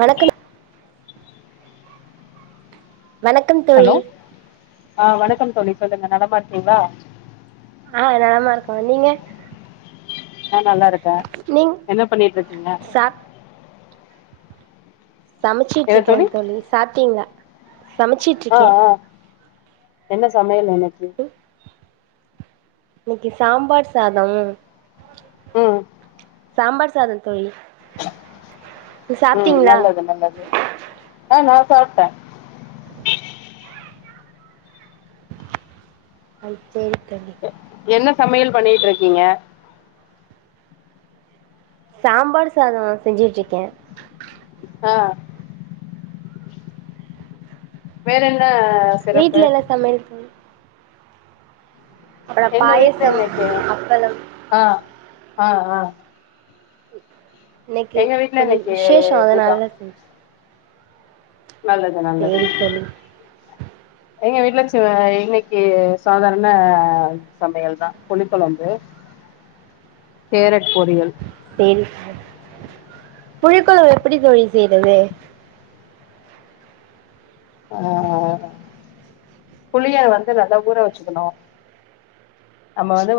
வணக்கம் வணக்கம் தோழி ஹலோ ஆ வணக்கம் தோழி சொல்லுங்க நலமா இருக்கிங்ளா ஆ நலமா இருக்கோ நீங்க நா நல்லா இருக்கே நீங் என்ன பண்ணிட்ருக்கிங்க சாப் சமச்சீட்ருக்கே தோழி சாப்டிங்ளா ஆ சமச்சீட்ருக்கே ஆ என்ன சமையல் இன்னைக்கி இன்னைக்கி சாம்பார் சாதம் ம் சாம்பார் சாதோ தோழி நீ உம் சாப்ட்டீங்ளா நல்லது நல்லது ஆ நா சாப்ட்டே ம் சேரி தோழி என்ன சமையல் பண்ணீட்ருக்கிங்க சாம்பார் சாதோ செஞ்சீட்ருக்கே ஆ வேரென்ன வீட்ல எல்லா சமையல் தோழி அப்பல எங்க வீட்ல பாயசம் இன்னைக்கு அப்பளம் ஆ ஆ ஆ இன்னைக்கி எங்க வீட்ல கொஞ்சோ இன்னைக்கு விசேஷோ இதுதா அதனால செஞ்செ நல்லது நல்லது சேரி தொழி எங்க வீட்ல சிவ இன்னைக்கி சாதாரண சமையல்தா புளிக்கொழம்பு கேரட் பொறியல் சரி புளிக்கொழம்பு எப்படி தோழி செய்யறது ஆ புளிய வந்து நல்லா ஊற வச்சுக்கணு நம்ம வந்து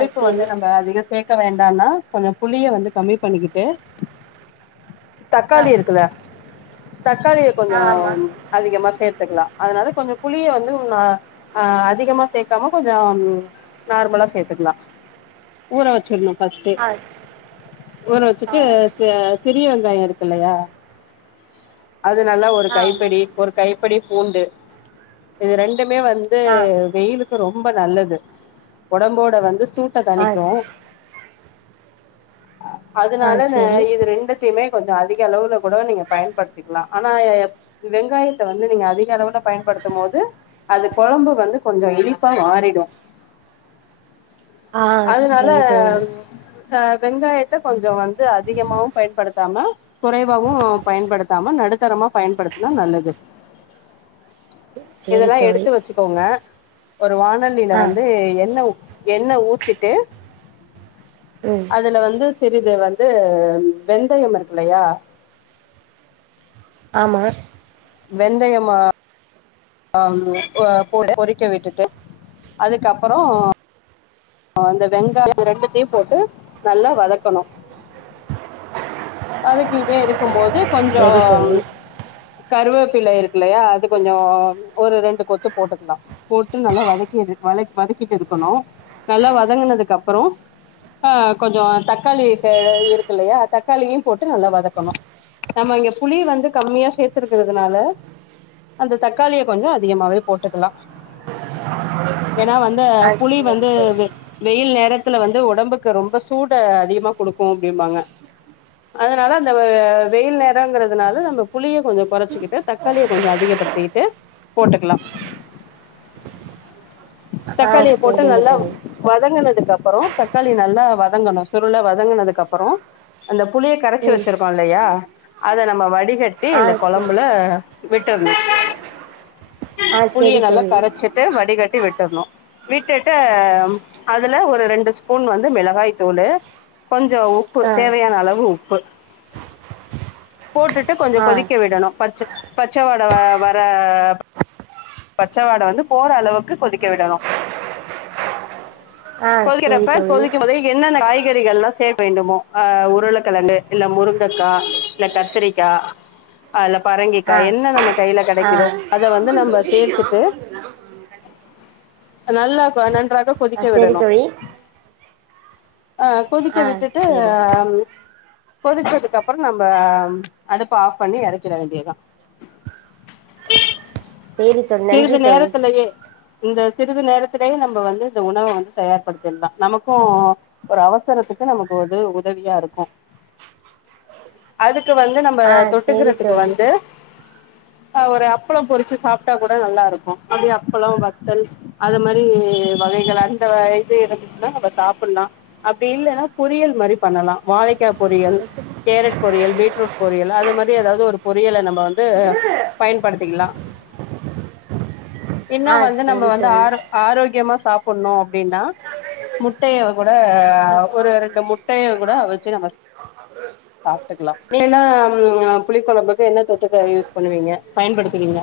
அது வந்து சேரி நம்ம அதிக சேக்க வேண்டானா கொஞ்ச புளிய வந்து கம்மி பண்ணிக்கிட்டு ஆ தக்காளி இருக்குல்ல தக்காளிய ஆ கொஞ்சோ ஆமா அதிகமா சேர்த்துக்கலா அதனால கொஞ்ச புளிய வந்து ஆ அதிகமா சேக்காம கொஞ்சோ நார்மலா சேத்துக்கலா ஊற வச்சிரனு ஃபஸ்டே ஆ ஊற ஆ வச்சுட்டு ஆ ச சிறிய வெங்காய இருக்குல்லையா அது நல்லா ஒரு ஆமாம் கைப்பிடி ஒரு கைப்பிடி பூண்டு இது ரெண்டுமே வந்து ஆ வெயிலுக்கு ரொம்ப நல்லது உடம்போட வந்து சூ ட்ட ஆ தணிக்கு ஆ அதனால சரி இது ரெண்டு மே கொஞ்ச அதிக அளவுல கூட நீங்க பயன்படுத்திக்கலா ஆனா வெங்காயத்த வந்து நீங்க அதிக அளவுல பயன்படுத்தும்போது அது குழம்பு வந்து கொஞ்ச இனிப்பா மாறிடு ஆ அதனால சரி தோழி அ வெங்காயத்த கொஞ்ச வந்து அதிகமாவு பயன்படுத்தாம குறைவாவு பயன்படுத்தாம நடுத்தரமா பயன்படுத்தினா நல்லது சரி இதெல்லா தோழி எடுத்து வச்சுக்கோங்க ஒரு வானலியில ஆ வந்து என்ன என்ன ஊத்திட்டு ம் அதுல வந்து சிறிது வந்து வெந்தயம் இருக்குல்லையா ஆமா வெந்தயமா ட பொறிக்க விட்டுட்டு அதுக்கப்புறோ அந்த வெங்காய ரெண்டுத்தையு போட்டு நல்லா வதக்கணு அதுக்கு இதே இருக்கும்போது கொஞ்சோ சரி தோழி கருவேப்பில இருக்குல்லையா அது கொஞ்சோ ஒரு ரெண்டு கொத்து போட்டுக்கலா போட்டு நல்லா வதக்கி வத வதக்கிட்டு இருக்கணு நல்லா வதங்கினதுக்கு அப்புறோ ஆ கொஞ்சோ தக்காளி சடு இருக்கு இல்லையா தக்காளியு போட்டு நல்லா வதக்கணு நம்ம இங்க புளிய வந்து கம்மியா சேத்திருக்கிறதுனால அந்த தக்காளிய கொஞ்சோ அதிகமாவே போட்டுக்கலா ஏன்னா வந்து ஆ இந்த புலி சரி வந்து தோழி வெ- வெயில் நேரத்துல வந்து உடம்புக்கு ரொம்ப சூட அதிகமா கொடுக்கு அப்டிம்பாங்க அதனால அந்த வெயில் நேரங்கறதுனால நம்ம புளிய கொஞ்ச குறைச்சிக்கிட்டு த காலிய கொஞ்ச அதிகப்படுத்திக்கிட்டு போட்டுக்கலா அ தக்காளிய போட்டு சரிங்க நல்லா தோழி வதங்குனதுக்கு அப்புறோ தக்காளி நல்லா வதங்கணு சுருளா வதங்கனதுக்குப்புறோ அந்த புளிய கரைச்சி ம் வச்சிருக்கோ இல்லையா அத நம்ம வடிக கட்டி ஆ இந்த சரி குழம்புல விட்டர்னு ஆ புளிய சரி நல்லா தோழி கரைச்ச சிட்டு வடிகட்டி விட்டுர்னு விட்டுட்டு அதுல ஒரு ரெண்டு ஸ்பூன் வந்து மிளகாய் தூள் கொஞ்ச உப் உப்பு ஆ தேவையான அளவு உப்பு போட்டுட்டு கொஞ்சோ ஆ கொதிக்க விடணு பச்ச பச்ச வட வர பச்சவாட வந்து போற அளவுக்கு கொதிக்க விடணு ஆ சரி கொதிக்கிறப்ப தோழி கொதிக்கோ தே என்னென்ன காய்கறிகள்லா சே வேண்டுமோ அ உருளக்கிழங்கு இல்ல முருங்கக்கா இல்ல கத்திரிக்கா அல்ல பரங்கிக்காய் ஆ என்ன நம்ம கையில ஆ கிடைக்குதோ அத வந்து நம்ம சேத்துட்டு நல்லா ப்ப நன்றாகப் ஆ கொதிக்க சரி விடணு தோழி ஆ கொதிக்க ஆ விட்டுட்டு சரி அ கொதிச்சதுக்குப்புறோ நம்ப அடுப்ப ஆஃப் பண்ணி இறக்கிட வேண்டியதா சரி தோழி நன்றி சிறிது தோழி நேரத்துலயே இந்த சிறிது நேரத்திலேயே நம்ம வந்து இந்த உணவ வந்து தயார்படுத்திகிடலா நமக்கு ஒரு அவசரத்துக்கு நமக்கு வந்து உதவியா இருக்கு [inaudible] அதுக்கு வந்து நம்ம ஆ சரி தொட்டுக்கிறதுக்கு தோழி வந்து ஒரு அப்புளம் பொரிச்சு சாப் ட்டா கூட நல்லா இருக்கு அப்டியே அப்பளோ வத்தல் அது மாரி வகைகள் அந்த இது இருந்துச்சுன்னா நம்ம சாப்பிட்லா அப்டி இல்லன்னா பொறியல் மாரி பண்ணலா வாழைக்கா பொரியல் கேரட் பொரியல் பீட்ரூட் பொரியல் அது மாரி எதாது ஒரு பொரியல நம்ம வந்து பயன்படுத்திக்லா இன்னு ஆ வந்து நம்ம சரி வந்து தோழி ஆரோ ஆரோக்கியமா சாப்பட்ணு அப்டீன்னா முட்டைய கூட ஆ ஒரு ரெண்டு முட்டைய கூட வச்சு நம்ம சா அ சாப்ட்டுக்லா இல்லேனா ம் புளி கொழம்புக்கு என்ன தொட்டுக்க யூஸ் பண்ணுவீங்க பயன்படுத்துவீங்க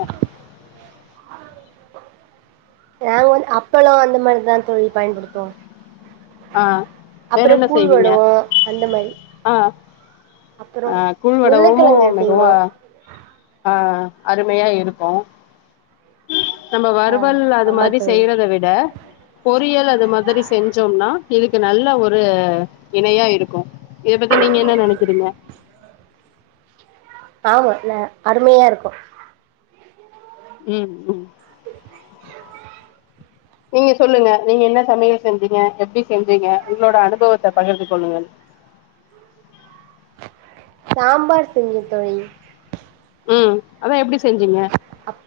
ஏங்க வந் அப்பளோ அந்த மாரிதா தோழி பயன்படுத்துவோ ஆ அப்பறோ வேறென்ன கூழ் செய்வீங்க வடவோ அந்த மாரி ஆ அப்பறோ அ கூழ் வடவு உருளக்கெழங்கு செய்வோ மெதுவா ஆ அருமையா இருக்கூ நம்ம ஆ வறுவல் அது ஆமா மாரி தோழி செய்யறத விட பொரியல் அது மாதிரி செஞ்சோம்னா இதுக்கு நல்ல ஒரு இணையா இருக்கூ இத பத்தி நீங்க என்ன நெனைக்கிறீங்க ஆமால அருமையா இருக்கூ ம் ம் நீங்க சொல்லுங்க நீங்க என்ன சமையல் செஞ்சீங்க எப்டி செஞ்சீங்க உங்களோட அனுபவத்த பகிர்ந்து கொள்ளுங்க சாம்பார் செஞ்ச தொழி ம் அதா எப்டி செஞ்சீங்க அப்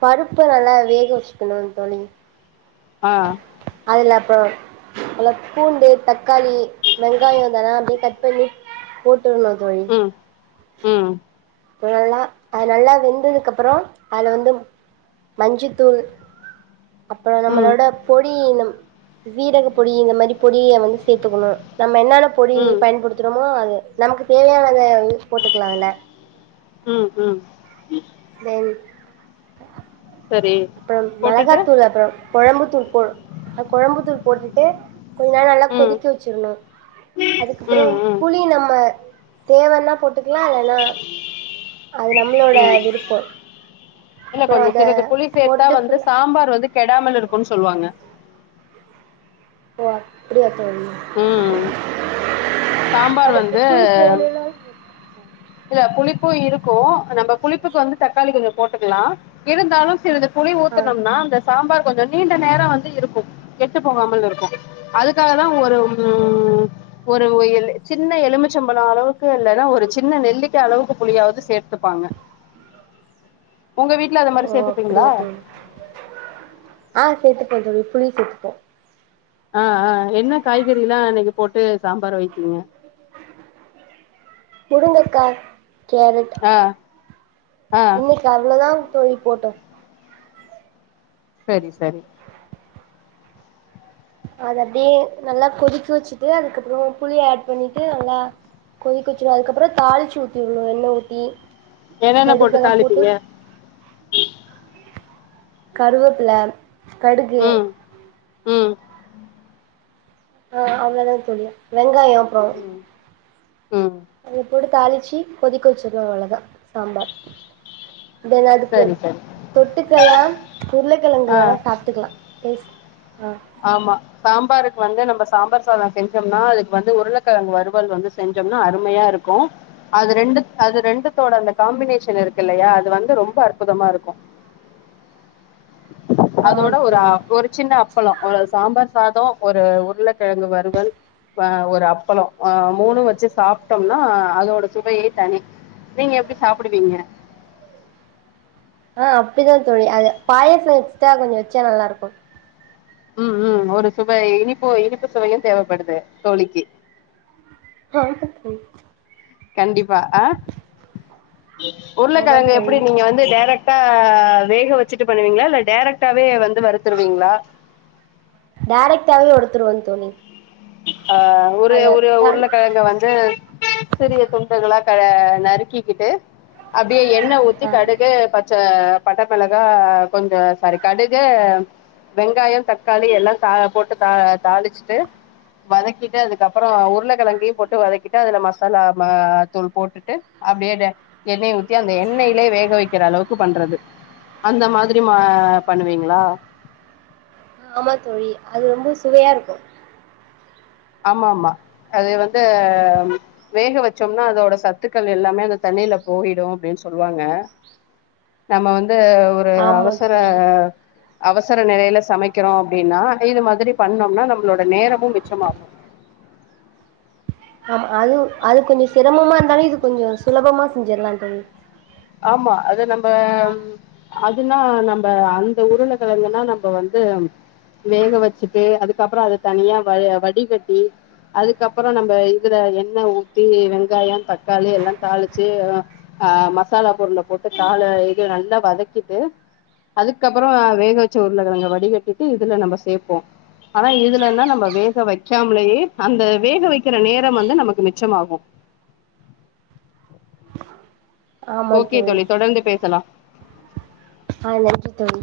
பருப்ப நல்லா வேக வச்சுக்கணு தோழி ஆ அதுல அப்றோம் அதுல பூண்டு தக்காளி வெங்காயம் தான அப்டியே கட் பண்ணி போட்டுருணு தொழி ம் ம் அது நல்லா அது நல்லா வெந்ததுக்கு அப்புறோ அல வந்து மஞ்சித்தூள் அப்பறோ ம் நம்மளோட பொடி ஈனம் சீரக பொடி இந்த மாரி பொடிய வந்து சேத்துக்கணு நம்ம என்னான பொடி ம் பயன்படுத்துறோமோ அது நமக்கு தேவையானத உரிச் போட்டுக்கலா அல ம் ம் தென் சரி அப்பறம் போட்டுட்டு மெளகாத்தூள் அப்பற கொழம்புத்தூள் போ அ கொழம்புத்தூள் போட்டுட்டு கொஞ்ச நேர் நல்லா ம் கொதிக்க வச்சிர் ணு அதுக்கப்பறோ ம் ம் புளி நம்ம தேவன்னா போட்டுக்கலா இல்லன்னா அது நம்மளோட ம் விருப்போ இல்ல அப்புறோ கொஞ்சோ அத சிலது புளி சேத்தா போட்டுட்டு வந்து ஃபுல்லா சாம்பார் வந்து கெடாமல் இருக்குன் சொல்வாங்க ஓ அப்பிடியா தோழி ம் சாம்பார் எனக்கு வந்து புளிப்பு வேணுன்னா இல்ல புளிப்பு இருக்கு நம்ம புளிப்புக்கு வந்து தக்காளி கொஞ்சோ போட்டுக்லா இருந்தாலு சிறிது புளி ஆ ஊத்தனம்னா அந்த சாம்பார் கொஞ்சோ நீண்ட நேரோ வந்து இருக்கு கெட்டு போகாமல் இருக்கு அதுக்காகதா ஒரு ம் ஒரு சின்ன எலுமிச்சம்பழோ அளவுக்கு இல்லன்னா ஒரு சின் ன நெல்லிக்கா அளவுக்கு புளியாவது சேர்த்துப்பாங்க உங்க வீட் ல அதுமாரி ஓ சேத்துப்பீங்ளா அப்படியா தோழி ஆ சேத்துப்பே தோழி புளி சேத்துப்பே ஆ ஆ என்ன காய்கறில்லா இன்னைக்கு போட்டு சாம்பார் வைத்தீங்க முருங்கக்கா கேரட் ஆ ஆ இன்னைக்கு அவ்ளோதாங் தோழி போட்டே செரி செரி அத அப்டியே நல்லா கொதிக்க வச்சுட்டு அதுக்கப்பறோ புளிய ஆட் பண்ணீட்டு நல்லா கொதிக்க வச்சுருவ அதுக்கப்பறோ தாளிச்சு ஊத்தீரனு எண்ண ஊத்தி என்னென்ன போட்டு தாளிப்பீங்க கருவேப்பிலை கடுகு ம் ம் ஆ அவ்வளோதான் தோழி வெங்காயம் ம் ம் அத போட்டு தாளிச்சி கொதிக்க வச்சிர்னு அவ்வளதா சாம்பார் தென் அதுக்கு சரி சரி தொட்டுக்கையா உருளைக்கிழங்கு ஆ வேணா சாப்ட்டுக்கலா டெஸ் ஆ ஆமா சாம்பாருக்கு வந்து நம்ம சாம்பார் சாதம் செஞ்சம்னா அதுக்கு வந்து உருளைக்கிழங்கு வறுவல் வந்து செஞ்சோம்னா அருமையா இருக்கும் அது ரெண்டு அது ரெண்டுத்தோட அந்த காம்பினேஷன் இருக்கு இல்லையா அது வந்து ரொம்ப அற்புதமா இருக்கு ஆமா அதோட ஒரு அ தோழி ஒரு சின்ன அப்பள ஒரு சாம்பார் சாதம் ஒரு உருளைக்கிழங்கு வறுவல் ஆ ஒரு அப்பளோ அ மூணு வச்சு சாப்ட்டோம்னா அதோட சுவையே தனி நீங்க எப்டி சாப்பிடுவீங்க ஆ அப்டிதா தோழி அது பாயச எக்ஸ்ட்டா கொஞ்ச வச்சா நல்லா இருக்கு ம் ம் ஒரு சுவை இனிப்பு இனிப்பு சுவையு தேவப்படுது தோழிக்கு [unintelligible] கண்டிப்பா அ ஆமா உருளக்கிழங்க தோழி எப்டி நீங்க வந் டேரக்டா வேக வச்சுட்டு பண்ணுவீங்ளா இல்ல டேரக்ட்டாவே வந்து வறுத்துருவீங்ளா டேரக்டாவே வறுத்துருவன் தோழி ஆ ஒரு அத ஒரு தான் உருளக்கிழங்க வந் து சிறிய துண்டுகளா கல நறுக்கிக்கிட்டு அப்டியே எண்ண ஊத் தி ஆ கடுகு பச்ச பட்ட மெளகா கொஞ்சோ சாரி கடுகு வெங்காயோ தக்காளி எல்லா த போட்டு த தாளிச்சுட்டு வதக்கிட்டு அதுக்கப்பறோ உருளக்கெழங்கையு போட்டு வதக்கிட்டு அதுல மசாலா ம தூள் போட்டுட்டு அப்டியே டே எண்ணெய ஊத்தி அந்த எண்ணெய்லே வேக வைக்கிற அளவுக்கு பண்றது அந்த மாதிரி மா பண்ணுவீங்ளா ஆமாத்தோழி அது ரொம்ப சுவையா இருக்கு ஆமாமா அது வந்து வேக வச்சோம்னா அதோட சத்துக்கள் எல்லாமே அந்த தண்ணில போயிடு அப்டின்னு சொல்லுவாங்க நம்ம வந்து ஒரு ஆமா அவசர தோழி அவசர நெலைல சமைக்கிறோ அப்டின்னா இது மாதிரி பண்ணோம்னா நம்ம ளோட நேரமு மிச்சமாகு ஆமா அது அது கொஞ்சொ சிரமமா இருந்தாலு இது கொஞ்சொ சுலபமா செஞ்சிர்லா தோழி ஆமா அது நம்ப ம் அதுனா நம்ப அந்த உருளகெழங்குன்னா நம்ப வந்து வேக வச்சுட்டு அதுக்கப்பறோ அத தனியா வ வடிகட்டி அதுக்கப்பறோ நம்ப இதுல எண்ண ஊத்தி வெங்காயோ தக்காளி எல்லா தாளிச்சு ஆ மசாலா பொருள போட்டு தாள இது நல்லா வதக்கிட்டு அதுக்கப்பறோ வேக வச்ச உருளக்கெழங்க வடிகட்டிட்டு இதுல நம்ப சேப்போ ஆனா இதுலன்னா நம்ம வேக வைக்காமலேயே அந்த வேக வைக்கிற நேரம் வந்து நமக்கு மிச்சமாகு ஓகே தோழி தொடர்ந்து பேசலா ஆ நன்றி தோழி ! ! ! ! ! ! ! ! ! !